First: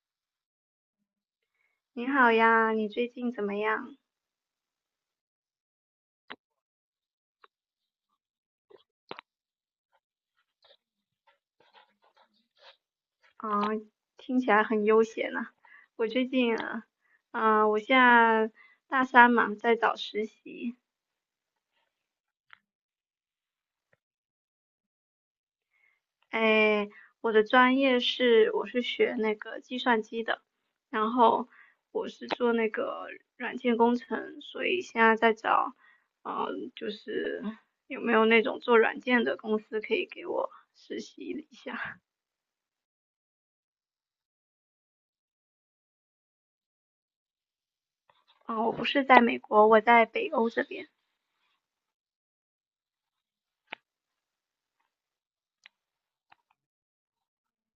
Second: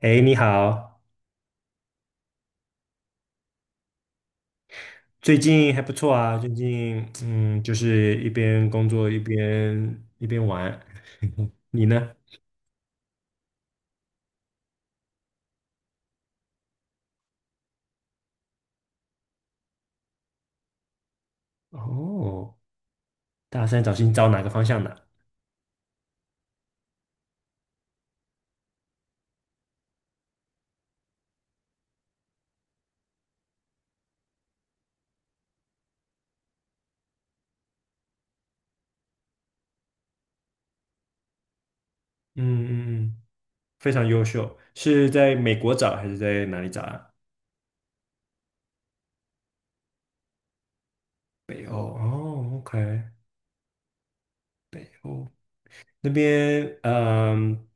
哎，你好。你好呀，你最近怎么样？最近还不错啊，最近就是一边工作一边玩。你呢？啊，听起来很悠闲呢。我最近，我现在大三嘛，在找实习。哦，大三找哪个方向的？哎，我的专业是我是学那个计算机的，然后我是做那个软件工程，所以现在在找，就是有没有那种做软件的公司可以给我实习一下？嗯嗯嗯，非常优秀。是在美国找还是在哪里找啊？啊，我不是在美国，我在北欧这边。北欧哦，OK，北欧那边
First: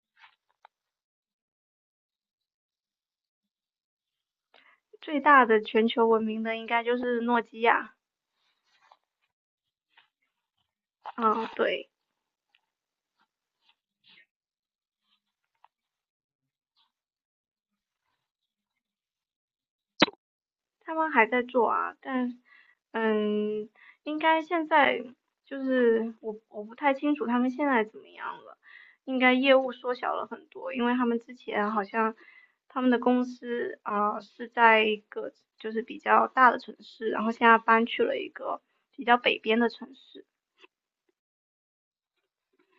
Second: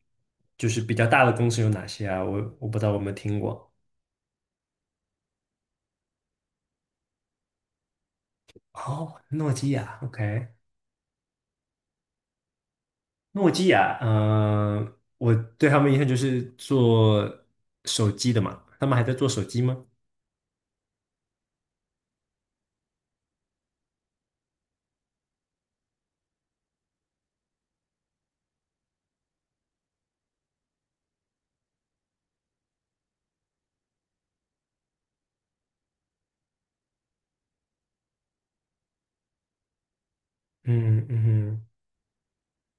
就是比较大的公司有哪些啊？我不知道我有没有听过。最大的全球闻名的应该就是诺基亚，哦，诺基亚，OK。嗯，对，诺基亚。嗯、我对他们印象就是做手机的嘛，他们还在做手机吗？他们还在做啊，但嗯，应该现在就是我不太清楚他们现在怎么样了，应该业务缩小了很多，因为他们之前好像他们的公司啊、是在一个就是比较大的城市，然后现在搬去了一个比较北边的城市。嗯嗯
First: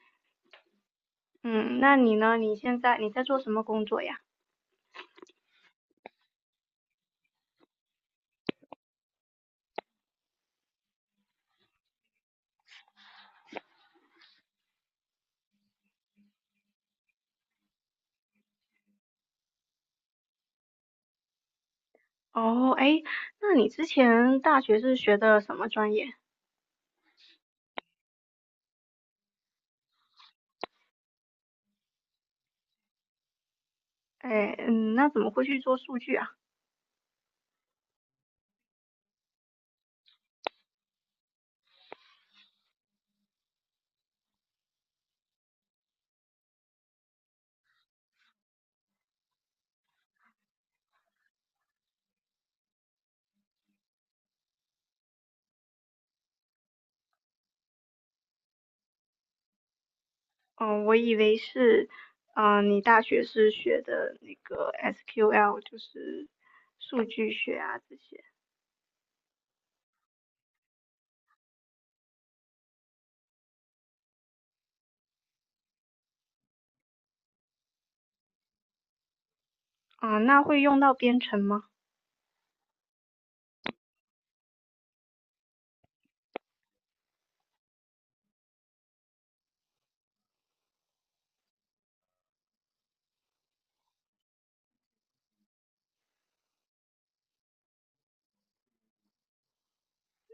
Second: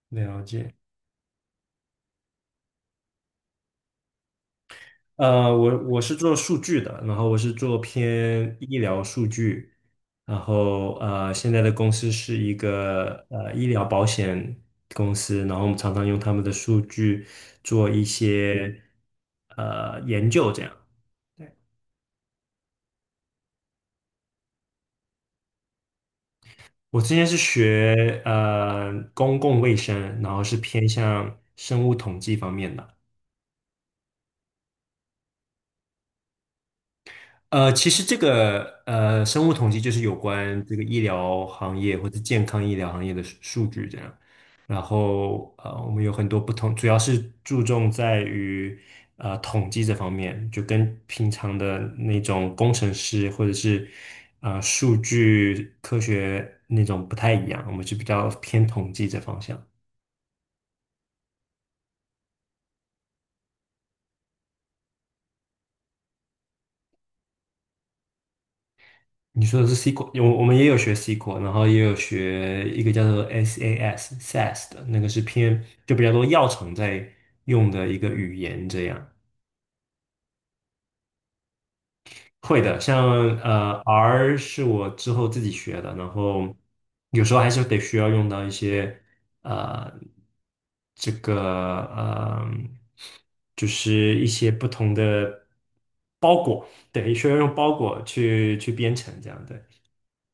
哼，了解。嗯，那你呢？你现在你在做什么工作呀？我是做数据的，然后我是做偏医疗数据，然后现在的公司是一个医疗保险公司，然后我们常常用他们的数据做一些研究，这样。对。哦，哎，那你之前大学是学的什么专业？我之前是学公共卫生，然后是偏向生物统计方面的。哎，那怎么会去做数据啊？其实这个生物统计就是有关这个医疗行业或者健康医疗行业的数据这样。然后我们有很多不同，主要是注重在于统计这方面，就跟平常的那种工程师或者是数据科学那种不太一样，我们是比较偏统计这方向。哦，我以为是，你大学是学的那个 SQL，就是数据学啊这些。你说的是 SQL,我们也有学 SQL,然后也有学一个叫做 SAS 的那个是偏就比较多药厂在用的一个语言，这样。啊、那会用到编程吗？会的。像R 是我之后自己学的，然后有时候还是得需要用到一些呃这个呃就是一些不同的包裹，对，需要用包裹去编程这样对。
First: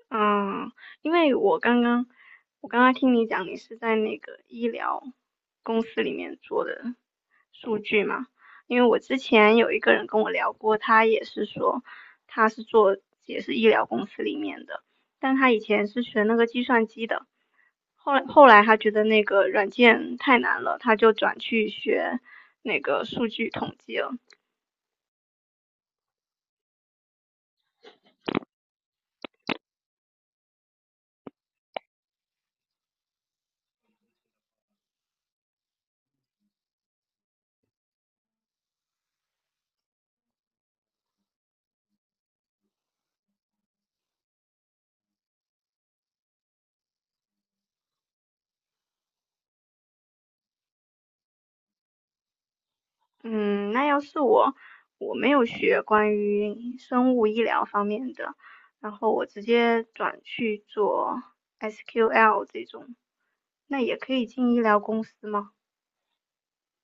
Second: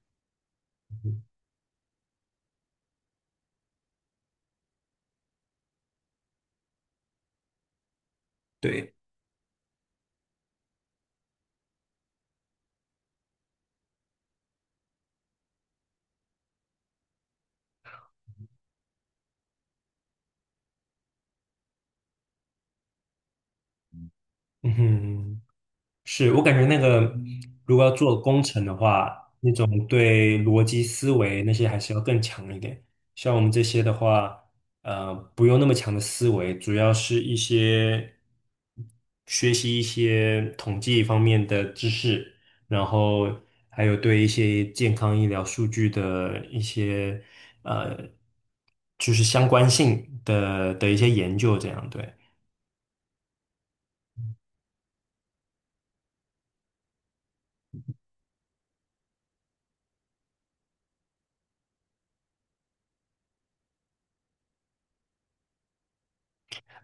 嗯，因为我刚刚听你讲，你是在那个医疗公司里面做的数据嘛？因为对，我之前有一个人跟我聊过，他也是说他是做也是医疗公司里面的，但他以前是学那个计算机的，后来他觉得那个软件太难了，他就转去学那个数据统计了。嗯哼。是我感觉那个，如果要做工程的话，那种对逻辑思维那些还是要更强一点。像我们这些的话，不用那么强的思维，主要是一些学习一些统计方面的知识，然后还有对一些健康医疗数据的一些呃，就是相关性的一些研究，这样对。嗯，那要是我，我没有学关于生物医疗方面的，然后我直接转去做 SQL 这种，那也可以进医疗公司吗？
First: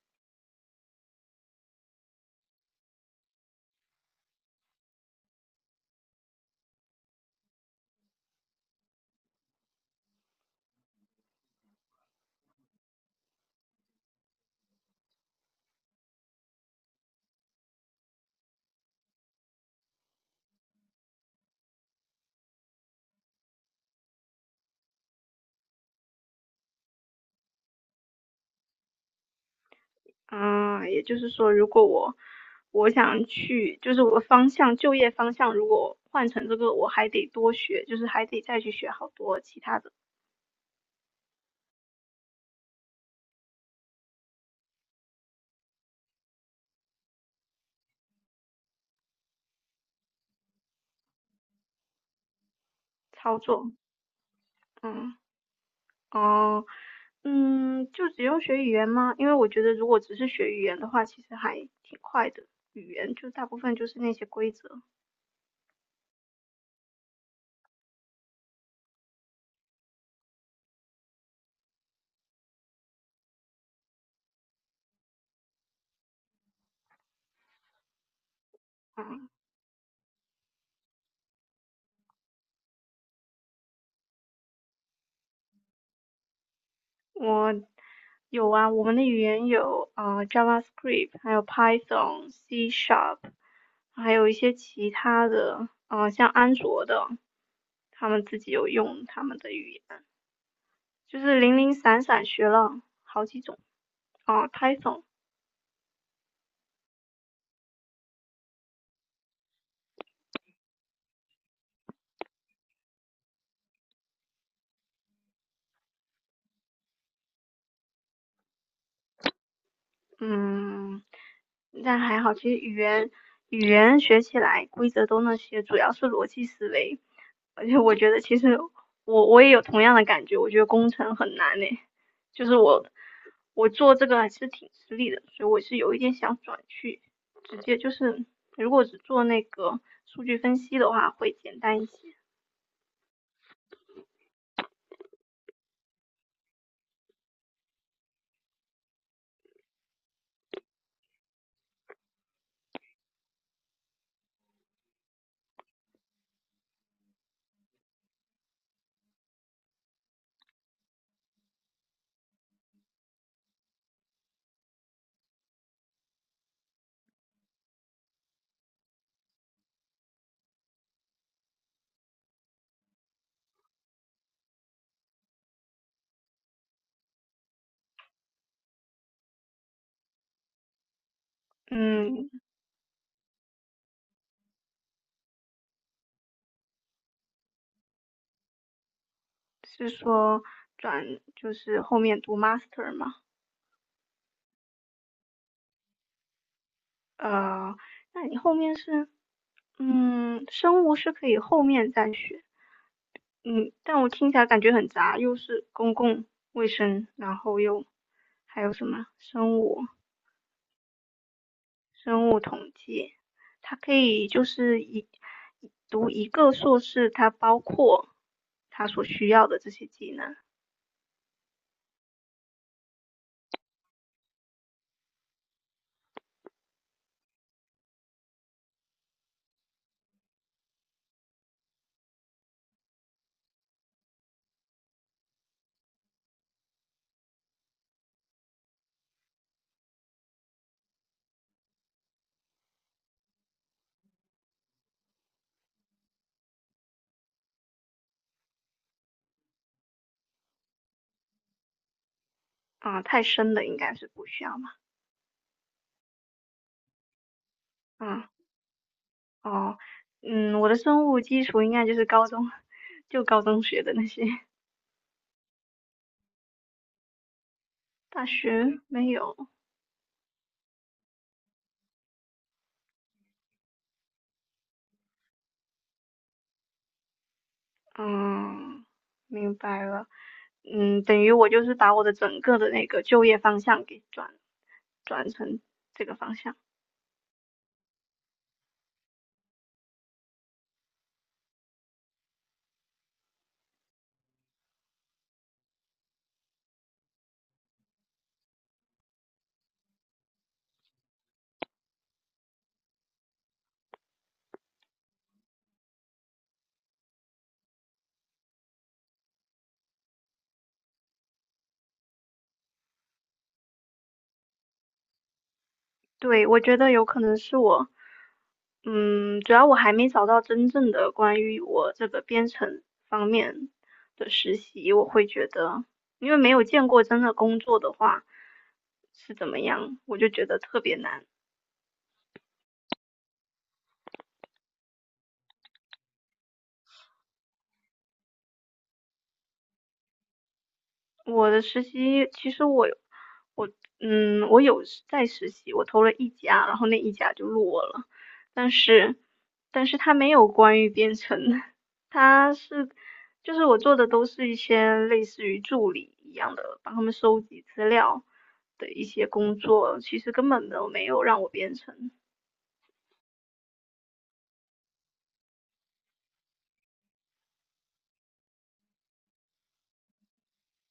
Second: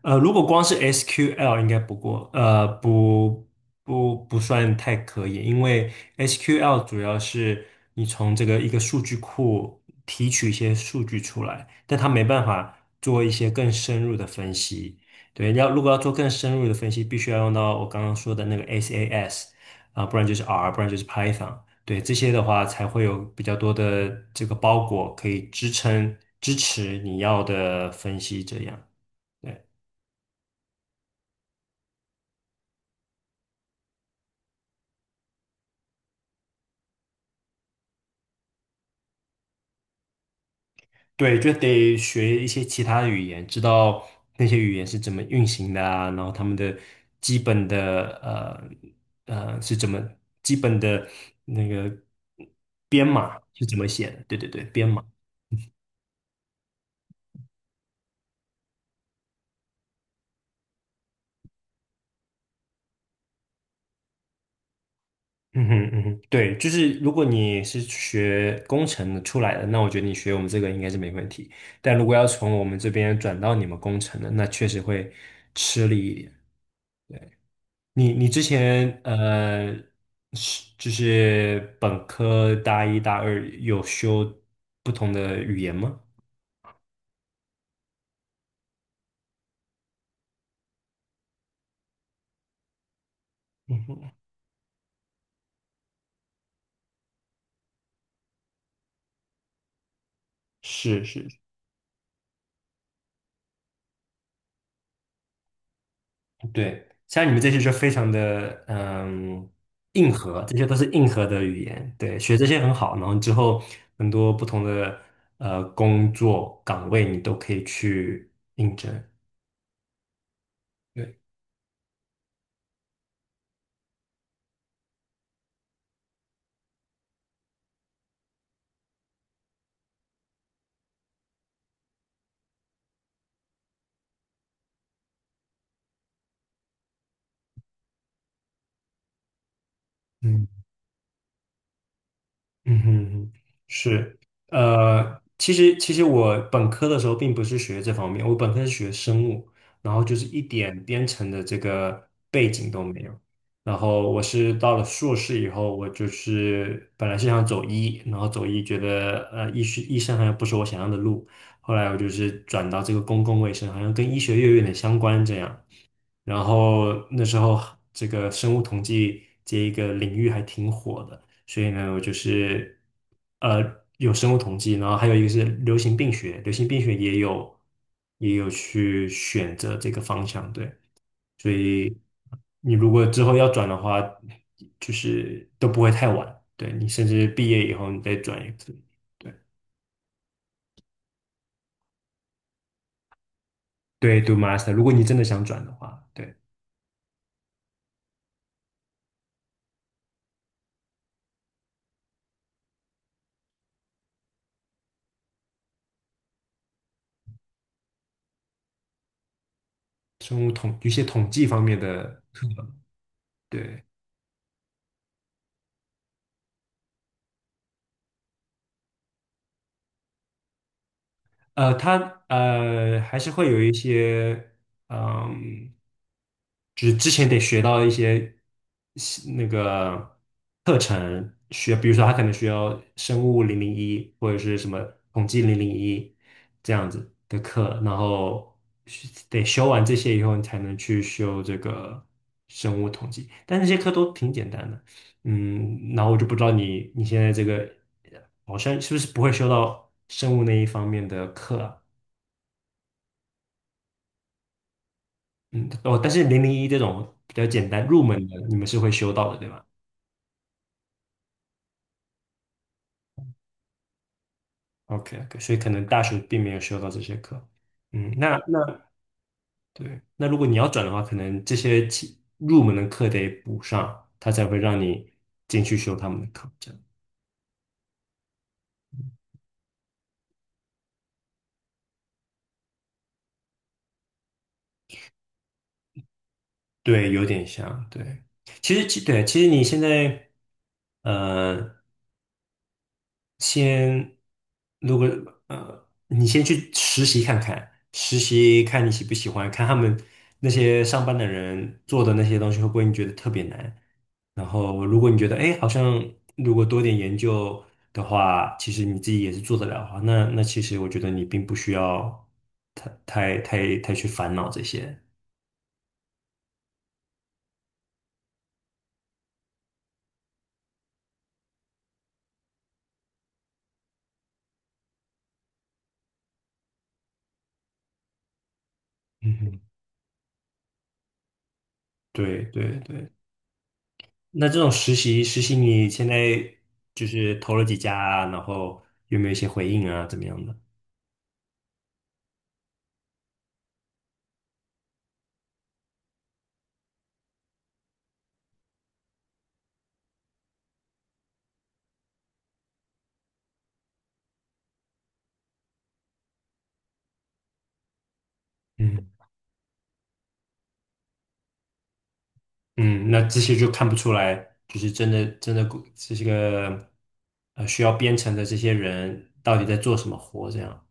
如果光是 SQL 应该不过，不算太可以，因为 SQL 主要是你从这个一个数据库提取一些数据出来，但它没办法做一些更深入的分析。对，要如果要做更深入的分析，必须要用到我刚刚说的那个 SAS 啊，不然就是 R,不然就是 Python。对，这些的话才会有比较多的这个包裹可以支持你要的分析这样。对。嗯，也就是说，如果我想去，就是我方向就业方向，如果换成这个，我还得多学，就是还得再去学好多其他的对，就得学一些其他的语言，知道那些语言是怎么运行的啊，然后他们的基本的是怎么基本的那个编码操是作。怎么写的？对对对，编码。嗯。哦，就只用学语言吗？因为我觉得如果只是学语言的话，其实还挺快的。语言就大部分就是那些规则。嗯哼嗯哼，对，就是如果你是学工程的出来的，那我觉得你学我们这个应该是没问题。但如果要从我们这边转到你们工程的，那确实会吃力一点。你之前嗯，是就是本科大一大二有修不同的语言吗？我有啊，我们的语言有JavaScript，还有 Python、C Sharp，嗯哼，还有一些其他的，像安卓的，他们自己有用他们的语言，是就是，是零零散散学了好几种。啊 Python 对，像你们这些就非常的硬核，这些都是硬核的语言。对，学这些很好，然后之后很多不同的工作岗位你都可以去应征。嗯，对，但还好，其实语言学起来规则都那些，主要是逻辑思维。而且我觉得其实我也有同样的感觉，我觉得工程很难呢，就是我做这个还是挺吃力的，所以我是有一点想转去，直接就是如果只做那个数据分嗯。析的话会简单一些。嗯哼，是，其实我本科的时候并不是学这方面，我本科是学生物，然后就是一点编程的这个背景都没有。然后我是到了硕士以后，我就是本来是想走医，然后走医觉得医生好像不是我想要的路，后来我就是转到这个公共卫生，好像跟医学院有点相关这样。然后那时候这个生物统计这一个领域还挺火的，所以呢，我就是呃有生物统计，然后还有一个是流行病学，流行病学也有去选择这个方向，对，所以嗯，你如果之后要转的话，就是都不会太晚，对你甚至毕业以后你再转一次，对是说转就是后面读 master 吗？对，读 master,如果你真的想转的话，对呃，那你后面是，生物是可以后面再学，嗯，但我听起来感觉很杂，又是公共卫生，然后又还有什么生物统一些统计方面的，生物统计，它对。可以就是读一个硕士，它包括它所需要的这些技能他还是会有一些，嗯，就是之前得学到一些那个课程，学，比如说他可能需要生物零零一或者是什么统计零零一这样子的课，然后是得修完这些以后，你才能去修这个生物统计，但那些课都挺简单的，嗯，然后我就不知道你现在这个。好像是不是不会修到生物那一方面的课啊？啊，太深的应该是不需要嘛，嗯，哦，但是零零一这种比较简单入门啊，的，你们是会修到的，对吧哦，我的生物基础应该就是高中 就高中学的那些。？OK,所以可能大学并没有修到这些课。嗯，大那学没有，对，那如果你要转的话，可能这些起入门的课得补上，他才会让你进去修他们的课。这样嗯，明白了，等于我就是把我的整个的那个就业方向给转成这个方向。对，有点像。对，其实其对，其实你现在呃先，如果你先去实习看看，实习看你喜不喜欢，看他们那些上班的人做的那些东西会不会你觉得特别难。然后，如果你觉得哎，诶好像如果多点研究的话，其实你自己也是做得了的话，那其实我觉得你并不需要太去烦恼这些。对，我觉得有可能是我，主要我还没找到真正的关于我这个编程方面的实习，我会觉得，因为没有见过真的工作的话是嗯怎么哼，样，我就觉得特别难。对对对。那这种实习你现在就是投了几家啊然后有没有一些回应啊，怎么样的？我的实习其实我有我我有在实习，我投了一家，然后那一家就落了，但是他没有关于编程的，它是就是我做的都是一些类似于助理一样的，帮他们收集资料的一嗯些工作，其实根本都没有让我编程。嗯，那这些就看不出来，就是真的真的这些个需要编程的这些人到底在做什么活，这样。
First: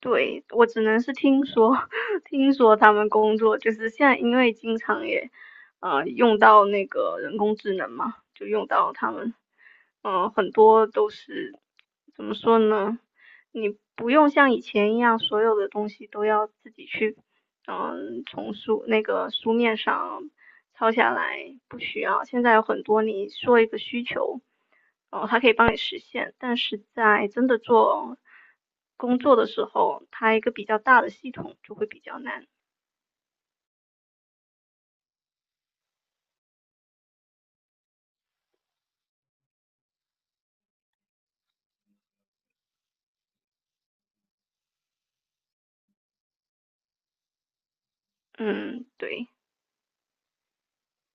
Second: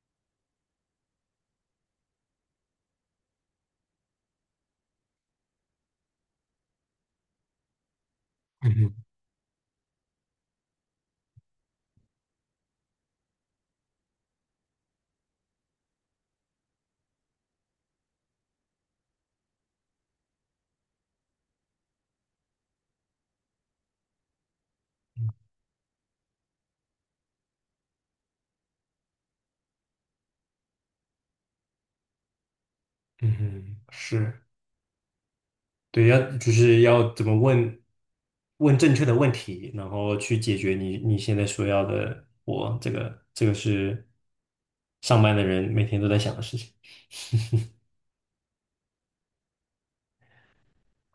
对，我只能是听说，听说他们工作就是现在，因为经常也，用到那个人工智能嘛，就用嗯到哼，他们，很多都是怎么说呢？你不用像以前一样，所有的东西都要自己去，从那个书面上抄下来，不需要。现在有很多你说一个需求，哦，它可以帮你实现，但是在真的做工作的时候，它一个比较大的系统就会比较难。嗯哼，是，对，要就是要怎么问正确的问题，然后去解决你现在所要的活，这个是上班的人每天都在想的事情。嗯，对，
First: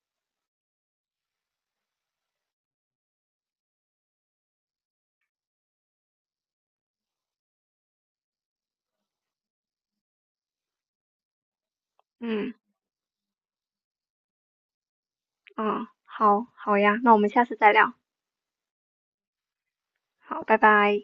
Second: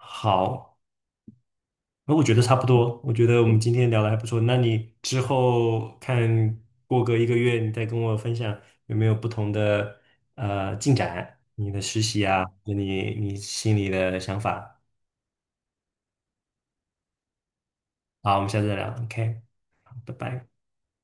好。那我觉得差不多，我觉得我们今天聊的还不错。那你之后看过个一个月，你再跟我分享有没有不同的进展，你的实习啊，嗯。跟你心里的想法。啊，好，好呀，那我们下次再聊。好，我们下次再聊，OK,好拜好，拜。拜拜。